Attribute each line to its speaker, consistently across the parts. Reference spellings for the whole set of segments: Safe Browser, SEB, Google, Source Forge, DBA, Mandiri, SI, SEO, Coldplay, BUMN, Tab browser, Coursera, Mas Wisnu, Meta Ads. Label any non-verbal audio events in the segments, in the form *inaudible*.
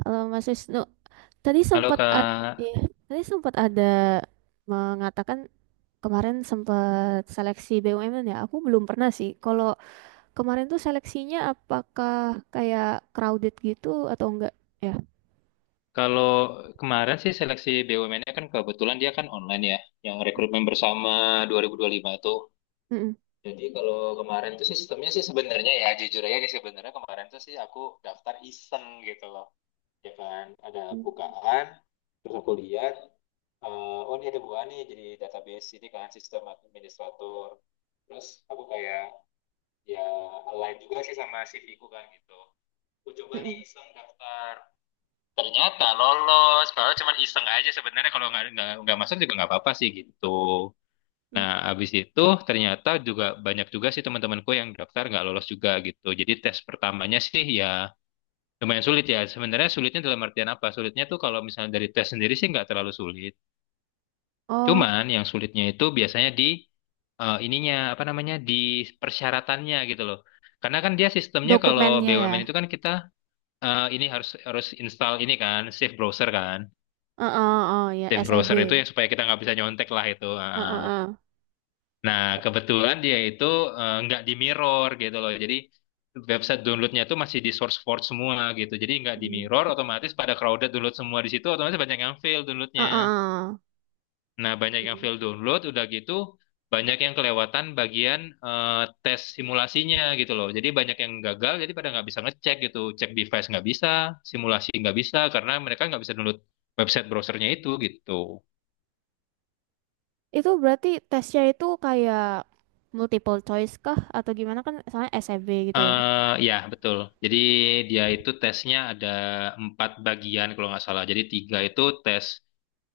Speaker 1: Kalau Mas Wisnu, tadi
Speaker 2: Halo
Speaker 1: sempat ada,
Speaker 2: Kak,
Speaker 1: tadi sempat ada mengatakan kemarin sempat seleksi BUMN ya. Aku belum pernah sih. Kalau kemarin tuh seleksinya apakah kayak crowded gitu atau enggak ya?
Speaker 2: kalau kemarin sih seleksi BUMN-nya kan kebetulan dia kan online ya, yang rekrutmen bersama 2025 tuh.
Speaker 1: Mm-mm.
Speaker 2: Jadi kalau kemarin tuh sih sistemnya sih sebenarnya ya jujur aja sih sebenarnya kemarin tuh sih aku daftar iseng gitu loh. Ya kan ada
Speaker 1: Mm.
Speaker 2: bukaan, terus aku lihat, oh ini ada bukaan nih jadi database ini kan sistem administrator. Terus aku kayak ya align juga sih sama CV ku kan gitu. Aku coba nih
Speaker 1: Mm-mm.
Speaker 2: iseng daftar. Ternyata lolos padahal cuma iseng aja sebenarnya kalau nggak masuk juga nggak apa-apa sih gitu.
Speaker 1: Mm.
Speaker 2: Nah abis itu ternyata juga banyak juga sih teman-temanku yang daftar nggak lolos juga gitu. Jadi tes pertamanya sih ya lumayan sulit ya sebenarnya. Sulitnya dalam artian apa? Sulitnya tuh kalau misalnya dari tes sendiri sih nggak terlalu sulit,
Speaker 1: Oh,
Speaker 2: cuman yang sulitnya itu biasanya di ininya apa namanya di persyaratannya gitu loh. Karena kan dia sistemnya kalau
Speaker 1: dokumennya ya.
Speaker 2: BUMN itu kan kita ini harus harus install ini kan Safe Browser kan.
Speaker 1: Oh, ya
Speaker 2: Tab browser itu
Speaker 1: SEB.
Speaker 2: yang supaya kita nggak bisa nyontek lah itu.
Speaker 1: Uh,
Speaker 2: Ah.
Speaker 1: uh, uh.
Speaker 2: Nah, kebetulan dia itu nggak di mirror gitu loh. Jadi website downloadnya itu masih di source forge semua gitu. Jadi nggak di
Speaker 1: Mm.
Speaker 2: mirror, otomatis pada crowded download semua di situ, otomatis banyak yang fail
Speaker 1: Uh,
Speaker 2: downloadnya.
Speaker 1: uh, uh.
Speaker 2: Nah, banyak yang fail
Speaker 1: Mm.
Speaker 2: download, udah gitu banyak yang kelewatan bagian eh, tes simulasinya gitu loh. Jadi banyak yang gagal, jadi pada nggak bisa ngecek gitu. Cek device nggak bisa, simulasi nggak bisa, karena mereka nggak bisa download website browsernya itu gitu.
Speaker 1: Itu berarti tesnya itu kayak multiple choice kah atau gimana kan? Soalnya SEB gitu ya.
Speaker 2: Ya, betul. Jadi dia itu tesnya ada empat bagian kalau nggak salah. Jadi tiga itu tes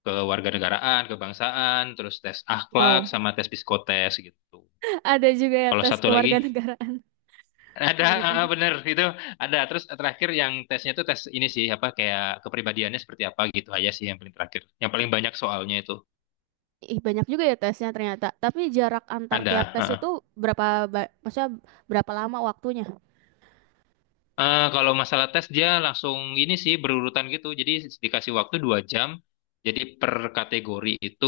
Speaker 2: kewarganegaraan, kebangsaan, terus tes akhlak,
Speaker 1: Wow.
Speaker 2: sama tes psikotes gitu.
Speaker 1: Ada juga ya
Speaker 2: Kalau
Speaker 1: tes
Speaker 2: satu lagi,
Speaker 1: kewarganegaraan.
Speaker 2: *laughs* ada,
Speaker 1: Baru tahu.
Speaker 2: bener itu ada. Terus terakhir yang tesnya itu tes ini sih, apa kayak kepribadiannya seperti apa gitu aja sih yang paling terakhir. Yang paling banyak soalnya itu
Speaker 1: Ih, banyak juga ya tesnya ternyata. Tapi jarak antar tiap tes itu
Speaker 2: ada.
Speaker 1: berapa, maksudnya berapa lama waktunya?
Speaker 2: Kalau masalah tes dia langsung ini sih berurutan gitu. Jadi dikasih waktu 2 jam. Jadi per kategori itu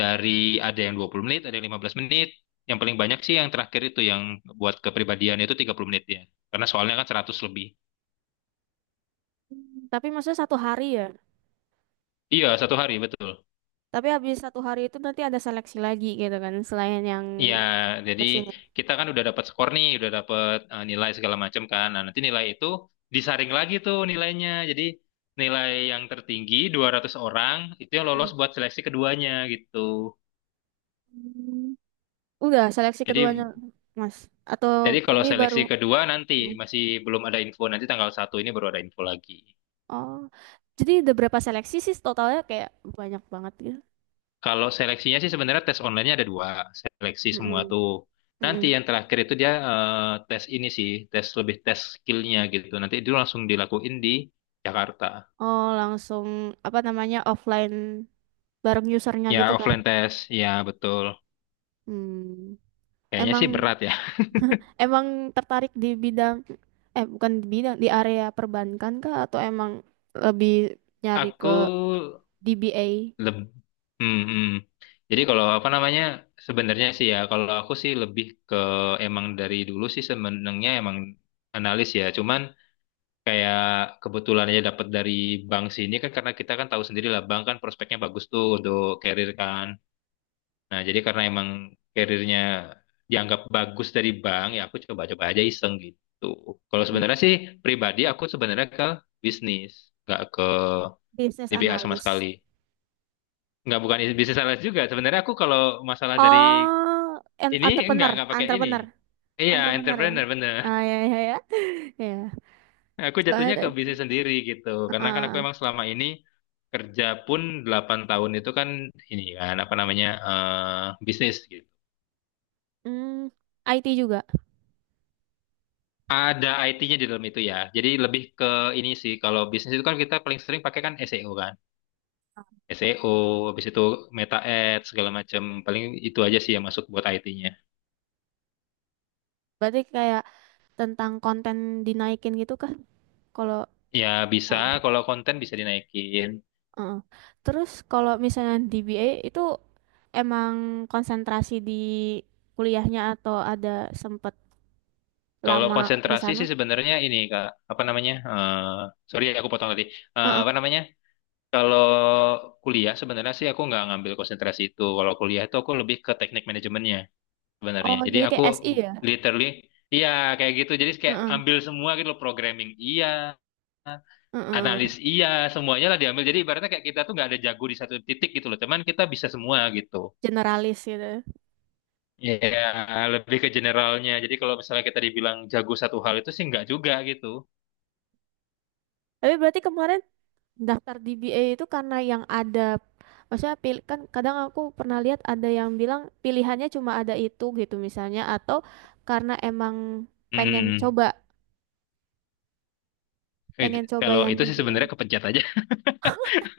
Speaker 2: dari ada yang 20 menit, ada yang 15 menit. Yang paling banyak sih yang terakhir itu yang buat kepribadian itu 30 menit ya. Karena soalnya kan 100 lebih.
Speaker 1: Tapi maksudnya satu hari ya.
Speaker 2: Iya, satu hari betul.
Speaker 1: Tapi habis satu hari itu nanti ada seleksi lagi gitu kan, selain yang
Speaker 2: Iya, jadi
Speaker 1: tes ini.
Speaker 2: kita kan udah dapat skor nih, udah dapat nilai segala macam kan. Nah, nanti nilai itu disaring lagi tuh nilainya. Jadi nilai yang tertinggi 200 orang itu yang lolos buat seleksi keduanya gitu.
Speaker 1: Hmm. Udah seleksi keduanya,
Speaker 2: Jadi
Speaker 1: Mas. Atau
Speaker 2: jadi kalau
Speaker 1: ini baru?
Speaker 2: seleksi kedua nanti
Speaker 1: Hmm.
Speaker 2: masih belum ada info, nanti tanggal 1 ini baru ada info lagi.
Speaker 1: Oh, jadi udah berapa seleksi sih totalnya, kayak banyak banget gitu.
Speaker 2: Kalau seleksinya sih sebenarnya tes online-nya ada dua, seleksi semua
Speaker 1: Mm-mm.
Speaker 2: tuh. Nanti
Speaker 1: Mm-mm.
Speaker 2: yang terakhir itu dia tes ini sih, tes lebih tes skillnya gitu. Nanti itu langsung dilakuin di Jakarta.
Speaker 1: Oh, langsung apa namanya offline bareng usernya
Speaker 2: Ya
Speaker 1: gitu kah?
Speaker 2: offline tes, ya betul.
Speaker 1: Hmm.
Speaker 2: Kayaknya sih
Speaker 1: Emang
Speaker 2: berat ya.
Speaker 1: emang tertarik di bidang, eh bukan di bidang, di area perbankan kah, atau emang lebih nyari
Speaker 2: Aku
Speaker 1: ke DBA,
Speaker 2: Leb hmm, hmm. Jadi kalau apa namanya sebenarnya sih ya kalau aku sih lebih ke emang dari dulu sih sebenarnya emang analis ya. Cuman kayak kebetulan aja dapat dari bank sini kan karena kita kan tahu sendiri lah bank kan prospeknya bagus tuh untuk karir kan. Nah jadi karena emang karirnya dianggap bagus dari bank ya aku coba-coba aja iseng gitu. Kalau sebenarnya sih pribadi aku sebenarnya ke bisnis nggak ke
Speaker 1: business
Speaker 2: DBA sama sekali.
Speaker 1: analyst?
Speaker 2: Nggak bukan bisnis sales juga. Sebenarnya aku kalau masalah dari
Speaker 1: Oh,
Speaker 2: ini nggak
Speaker 1: entrepreneur,
Speaker 2: nggak pakai ini.
Speaker 1: entrepreneur,
Speaker 2: Iya,
Speaker 1: entrepreneur. Ya?
Speaker 2: entrepreneur bener.
Speaker 1: Ah, ya, ya, ya. *laughs* Ya.
Speaker 2: *laughs* Aku
Speaker 1: Soalnya
Speaker 2: jatuhnya ke bisnis sendiri gitu. Karena kan aku
Speaker 1: ah,
Speaker 2: emang selama ini kerja pun 8 tahun itu kan ini kan apa namanya bisnis gitu.
Speaker 1: hmm, IT juga.
Speaker 2: Ada IT-nya di dalam itu ya. Jadi lebih ke ini sih kalau bisnis itu kan kita paling sering pakai kan SEO kan. SEO, habis itu Meta Ads segala macam. Paling itu aja sih yang masuk buat IT-nya.
Speaker 1: Berarti kayak tentang konten dinaikin gitu kah? Kalau.
Speaker 2: Ya bisa kalau konten bisa dinaikin.
Speaker 1: Heeh. Terus kalau misalnya DBA itu, emang konsentrasi di kuliahnya atau ada sempet
Speaker 2: Kalau
Speaker 1: lama di
Speaker 2: konsentrasi
Speaker 1: sana?
Speaker 2: sih sebenarnya ini Kak, apa namanya? Sorry aku potong tadi.
Speaker 1: Heeh.
Speaker 2: Apa namanya? Kalau kuliah sebenarnya sih aku nggak ngambil konsentrasi itu. Kalau kuliah itu aku lebih ke teknik manajemennya sebenarnya.
Speaker 1: Oh,
Speaker 2: Jadi
Speaker 1: jadi
Speaker 2: aku
Speaker 1: kayak SI ya?
Speaker 2: literally iya kayak gitu. Jadi kayak
Speaker 1: Heeh.
Speaker 2: ambil semua gitu loh, programming iya,
Speaker 1: Heeh.
Speaker 2: analis iya, semuanya lah diambil. Jadi ibaratnya kayak kita tuh nggak ada jago di satu titik gitu loh. Cuman kita bisa semua gitu.
Speaker 1: Generalis gitu.
Speaker 2: Iya, lebih ke generalnya. Jadi kalau misalnya kita dibilang jago satu hal itu sih nggak juga gitu.
Speaker 1: Tapi berarti kemarin daftar DBA itu karena yang ada. Maksudnya pilih kan, kadang aku pernah lihat ada yang bilang pilihannya cuma ada itu gitu misalnya, atau karena emang pengen
Speaker 2: Hmm.
Speaker 1: coba, pengen coba
Speaker 2: Kalau
Speaker 1: yang
Speaker 2: itu sih
Speaker 1: DBA.
Speaker 2: sebenarnya kepencet aja.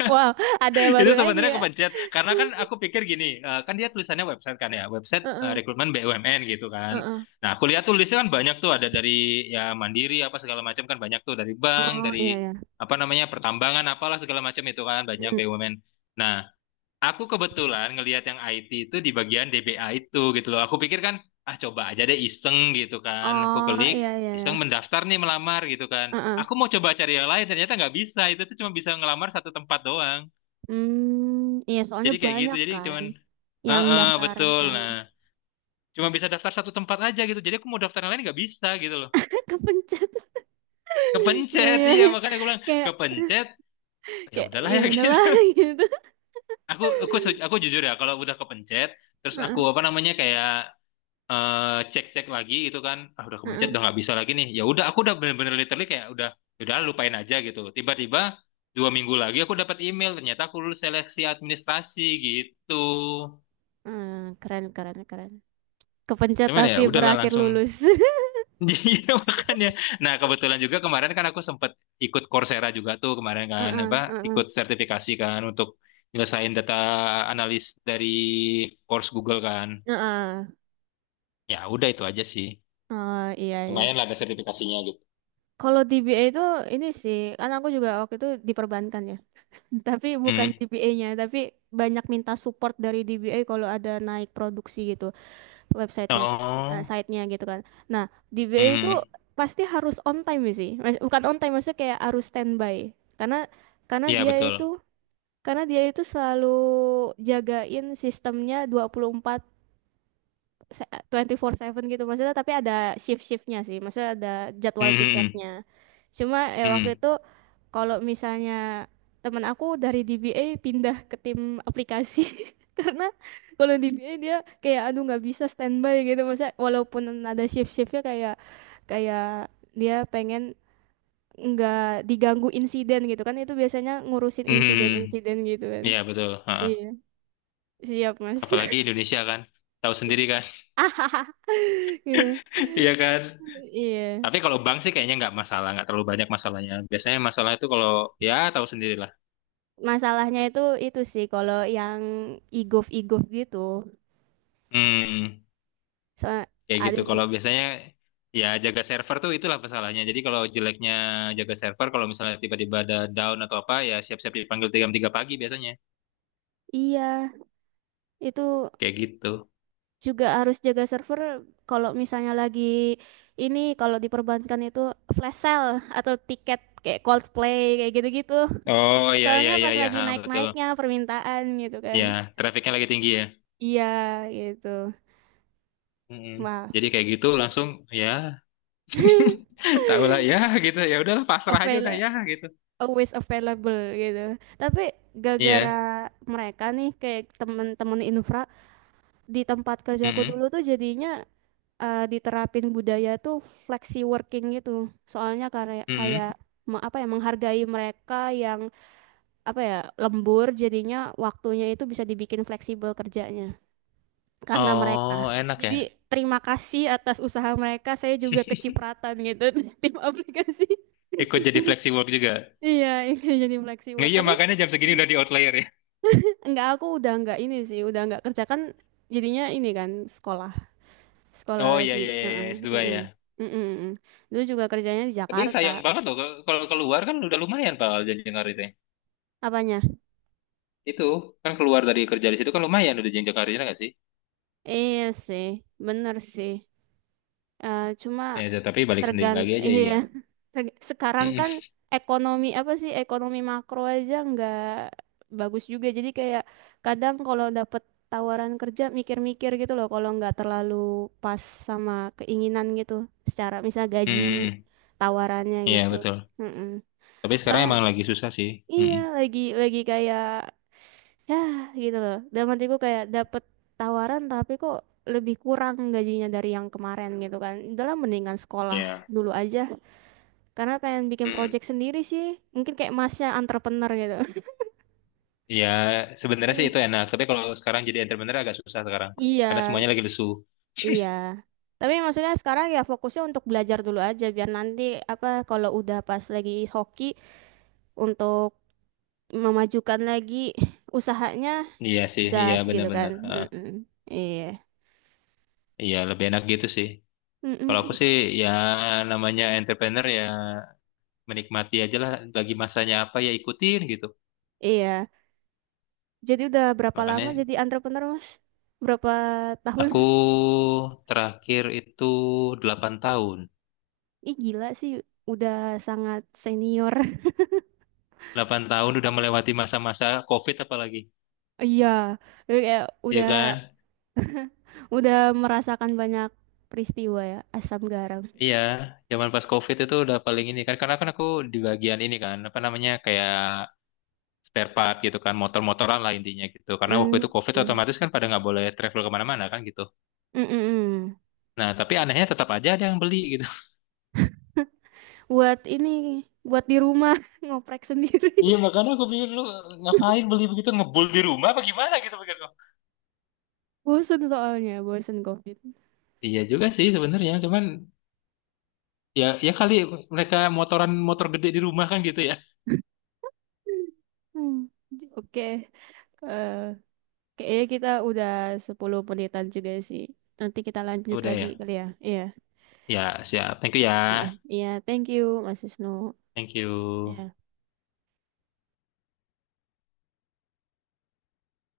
Speaker 1: Wow, *laughs* ada yang
Speaker 2: *laughs*
Speaker 1: baru
Speaker 2: Itu
Speaker 1: lagi
Speaker 2: sebenarnya
Speaker 1: ya.
Speaker 2: kepencet. Karena kan aku pikir gini, kan dia tulisannya website kan ya, website
Speaker 1: Heeh.
Speaker 2: rekrutmen BUMN gitu kan.
Speaker 1: Heeh.
Speaker 2: Nah, aku lihat tulisnya kan banyak tuh ada dari ya Mandiri apa segala macam kan banyak tuh dari bank,
Speaker 1: Oh
Speaker 2: dari
Speaker 1: iya ya.
Speaker 2: apa namanya pertambangan apalah segala macam itu kan banyak
Speaker 1: Mm.
Speaker 2: BUMN. Nah, aku kebetulan ngelihat yang IT itu di bagian DBA itu gitu loh. Aku pikir kan, ah coba aja deh iseng gitu kan. Aku
Speaker 1: Oh iya
Speaker 2: klik,
Speaker 1: iya ya.
Speaker 2: iseng mendaftar nih melamar gitu kan.
Speaker 1: Heeh.
Speaker 2: Aku mau coba cari yang lain, ternyata nggak bisa. Itu tuh cuma bisa ngelamar satu tempat doang.
Speaker 1: Hmm, iya soalnya
Speaker 2: Jadi kayak gitu,
Speaker 1: banyak
Speaker 2: jadi
Speaker 1: kan
Speaker 2: cuman,
Speaker 1: yang
Speaker 2: heeh
Speaker 1: daftar.
Speaker 2: betul.
Speaker 1: Heeh.
Speaker 2: Nah, cuma bisa daftar satu tempat aja gitu. Jadi aku mau daftar yang lain nggak bisa gitu loh.
Speaker 1: *laughs* Kepencet. *laughs* Iya,
Speaker 2: Kepencet,
Speaker 1: iya,
Speaker 2: iya
Speaker 1: iya.
Speaker 2: makanya aku bilang
Speaker 1: Kayak
Speaker 2: kepencet. Ya
Speaker 1: kayak
Speaker 2: udahlah
Speaker 1: ya
Speaker 2: ya *laughs*
Speaker 1: udahlah
Speaker 2: gitu.
Speaker 1: *laughs* gitu.
Speaker 2: Aku jujur ya, kalau udah kepencet, terus aku
Speaker 1: Heeh.
Speaker 2: apa namanya kayak cek-cek lagi itu kan ah udah kemencet
Speaker 1: Heeh.
Speaker 2: udah nggak bisa lagi nih ya udah aku udah bener-bener literally kayak udah ya udah lupain aja gitu tiba-tiba 2 minggu lagi aku dapat email ternyata aku lulus seleksi administrasi gitu.
Speaker 1: Heeh. Keren, keren, keren. Kepencet
Speaker 2: Cuman ya
Speaker 1: tapi
Speaker 2: udahlah
Speaker 1: berakhir
Speaker 2: langsung
Speaker 1: lulus.
Speaker 2: *laughs* jadi makanya nah kebetulan juga kemarin kan aku sempat ikut Coursera juga tuh kemarin
Speaker 1: *laughs*
Speaker 2: kan apa
Speaker 1: Heeh.
Speaker 2: ikut sertifikasi kan untuk nyelesain data analis dari course Google kan
Speaker 1: Heeh.
Speaker 2: ya udah itu aja sih
Speaker 1: Oh iya iya.
Speaker 2: lumayan lah ada sertifikasinya gitu.
Speaker 1: Kalau DBA itu ini sih, kan aku juga waktu itu diperbankan ya. Tapi bukan
Speaker 2: Hmm.
Speaker 1: DBA-nya, tapi banyak minta support dari DBA kalau ada naik produksi gitu websitenya, eh,
Speaker 2: Oh.
Speaker 1: site-nya gitu kan. Nah, DBA itu
Speaker 2: Mhm.
Speaker 1: pasti harus on time sih, bukan on time maksudnya kayak harus standby, karena
Speaker 2: Iya
Speaker 1: dia
Speaker 2: betul.
Speaker 1: itu karena dia itu selalu jagain sistemnya 24 24/7 gitu maksudnya, tapi ada shift-shiftnya sih, maksudnya ada jadwal
Speaker 2: Mhm.
Speaker 1: piketnya, cuma ya waktu
Speaker 2: Mhm.
Speaker 1: itu kalau misalnya teman aku dari DBA pindah ke tim aplikasi *laughs* karena kalau DBA dia kayak, aduh nggak bisa standby gitu maksudnya, walaupun ada shift-shiftnya, kayak kayak dia pengen nggak diganggu insiden gitu kan, itu biasanya ngurusin
Speaker 2: Mhm.
Speaker 1: insiden-insiden gitu kan.
Speaker 2: Iya betul.
Speaker 1: Iya,
Speaker 2: Ha-ha.
Speaker 1: siap, Mas.
Speaker 2: Apalagi Indonesia kan, tahu sendiri kan.
Speaker 1: *laughs* Gitu,
Speaker 2: *laughs* Iya kan.
Speaker 1: iya.
Speaker 2: Tapi kalau bank sih kayaknya nggak masalah, nggak terlalu banyak masalahnya. Biasanya masalah itu kalau ya tahu sendirilah.
Speaker 1: Masalahnya itu sih kalau yang e-gov-e-gov gitu.
Speaker 2: Hmm,
Speaker 1: So,
Speaker 2: kayak
Speaker 1: ada
Speaker 2: gitu.
Speaker 1: ju-
Speaker 2: Kalau biasanya ya jaga server tuh itulah masalahnya. Jadi kalau jeleknya jaga server, kalau misalnya tiba-tiba ada down atau apa, ya siap-siap dipanggil jam 3 pagi biasanya.
Speaker 1: iya, itu
Speaker 2: Kayak gitu.
Speaker 1: juga harus jaga server kalau misalnya lagi ini, kalau diperbankan itu flash sale atau tiket kayak Coldplay kayak gitu-gitu.
Speaker 2: Oh ya
Speaker 1: Soalnya
Speaker 2: ya ya
Speaker 1: pas
Speaker 2: ya
Speaker 1: lagi
Speaker 2: Ha, betul.
Speaker 1: naik-naiknya permintaan gitu kan.
Speaker 2: Ya, trafiknya lagi tinggi ya.
Speaker 1: Iya, gitu.
Speaker 2: Mm-mm.
Speaker 1: Wah,
Speaker 2: Jadi kayak gitu langsung ya *laughs* tau lah ya *laughs* gitu ya udahlah pasrah aja
Speaker 1: avail
Speaker 2: udah ya gitu.
Speaker 1: always available gitu. Tapi gara-gara
Speaker 2: Iya.
Speaker 1: mereka nih kayak temen-temen infra di tempat kerjaku dulu
Speaker 2: Mm-mm.
Speaker 1: tuh, jadinya eh, diterapin budaya tuh flexi working gitu. Soalnya kayak kayak
Speaker 2: Mm-mm.
Speaker 1: apa ya, menghargai mereka yang apa ya, lembur, jadinya waktunya itu bisa dibikin fleksibel kerjanya karena
Speaker 2: Oh
Speaker 1: mereka.
Speaker 2: enak
Speaker 1: Jadi
Speaker 2: ya.
Speaker 1: terima kasih atas usaha mereka. Saya juga kecipratan gitu *laughs* tim aplikasi.
Speaker 2: Ikut jadi flexi work juga.
Speaker 1: Iya, ini jadi flexi
Speaker 2: Nggak
Speaker 1: work.
Speaker 2: iya
Speaker 1: Tapi
Speaker 2: makanya jam segini udah di outlier ya.
Speaker 1: enggak, aku udah enggak ini sih, udah enggak kerja kan, jadinya ini kan sekolah. Sekolah
Speaker 2: Oh iya
Speaker 1: lagi.
Speaker 2: iya iya
Speaker 1: Heeh,
Speaker 2: S2
Speaker 1: heeh,
Speaker 2: ya.
Speaker 1: heeh, heeh. Dulu juga kerjanya di
Speaker 2: Tapi
Speaker 1: Jakarta.
Speaker 2: sayang banget loh kalau keluar kan udah lumayan Pak jenjang karirnya.
Speaker 1: Apanya?
Speaker 2: Itu kan keluar dari kerja di situ kan lumayan udah jenjang karirnya nggak sih?
Speaker 1: Iya sih, bener sih. Eh cuma
Speaker 2: Nah, itu, tapi balik sendiri lagi aja
Speaker 1: iya.
Speaker 2: iya.
Speaker 1: Sekarang kan,
Speaker 2: Mm-mm.
Speaker 1: ekonomi apa sih? Ekonomi makro aja nggak bagus juga. Jadi kayak kadang kalau dapet tawaran kerja mikir-mikir gitu loh. Kalau nggak terlalu pas sama keinginan gitu. Secara misal gaji
Speaker 2: Mm-mm.
Speaker 1: tawarannya
Speaker 2: Iya
Speaker 1: gitu.
Speaker 2: betul.
Speaker 1: Heeh.
Speaker 2: Tapi sekarang
Speaker 1: Soalnya
Speaker 2: emang lagi susah sih.
Speaker 1: iya
Speaker 2: Mm-mm.
Speaker 1: lagi kayak ya gitu loh, dalam hatiku kayak dapet tawaran tapi kok lebih kurang gajinya dari yang kemarin gitu kan, udahlah mendingan sekolah
Speaker 2: Iya.
Speaker 1: dulu aja, karena pengen bikin
Speaker 2: Mm-mm.
Speaker 1: project sendiri sih, mungkin kayak masnya, entrepreneur gitu. *laughs*
Speaker 2: Iya, sebenarnya sih
Speaker 1: Hmm.
Speaker 2: itu enak. Tapi kalau sekarang jadi entrepreneur agak susah sekarang.
Speaker 1: Iya,
Speaker 2: Karena semuanya lagi lesu.
Speaker 1: iya. Tapi maksudnya sekarang ya fokusnya untuk belajar dulu aja, biar nanti apa kalau udah pas lagi hoki untuk memajukan lagi usahanya,
Speaker 2: Iya sih, iya
Speaker 1: gas gitu kan.
Speaker 2: benar-benar. Heeh.
Speaker 1: Mm-mm. Iya.
Speaker 2: Iya, lebih enak gitu sih. Kalau aku
Speaker 1: Mm-mm.
Speaker 2: sih ya namanya entrepreneur ya menikmati aja lah bagi masanya apa ya ikutin gitu.
Speaker 1: Iya. Jadi udah berapa lama
Speaker 2: Makanya
Speaker 1: jadi entrepreneur, Mas? Berapa tahun?
Speaker 2: aku terakhir itu 8 tahun.
Speaker 1: *laughs* Ih, gila sih, udah sangat senior. *laughs*
Speaker 2: 8 tahun udah melewati masa-masa COVID apalagi.
Speaker 1: Iya, jadi kayak
Speaker 2: Iya
Speaker 1: udah
Speaker 2: kan?
Speaker 1: udah merasakan banyak peristiwa ya, asam garam.
Speaker 2: Iya, zaman pas COVID itu udah paling ini kan karena kan aku di bagian ini kan apa namanya kayak spare part gitu kan motor-motoran lah intinya gitu karena waktu
Speaker 1: Mm,
Speaker 2: itu COVID
Speaker 1: mm,
Speaker 2: otomatis kan pada nggak boleh travel kemana-mana kan gitu.
Speaker 1: mm, mm, mm.
Speaker 2: Nah tapi anehnya tetap aja ada yang beli gitu *laughs*
Speaker 1: *laughs* Buat ini, buat di rumah *laughs* ngoprek sendiri.
Speaker 2: Iya makanya aku pikir lu ngapain beli begitu ngebul di rumah apa gimana gitu pikir gua.
Speaker 1: *laughs* Bosen soalnya, bosen COVID.
Speaker 2: Iya juga sih sebenarnya cuman ya ya kali mereka motoran motor gede di rumah kan gitu ya
Speaker 1: *laughs* Hmm, oke, eh, kayaknya kita udah 10 menitan juga sih. Nanti kita lanjut
Speaker 2: udah
Speaker 1: lagi
Speaker 2: ya
Speaker 1: kali ya. Iya.
Speaker 2: ya siap thank you
Speaker 1: Heeh.
Speaker 2: ya
Speaker 1: Iya, thank you Mas Wisnu.
Speaker 2: thank you.
Speaker 1: Ya.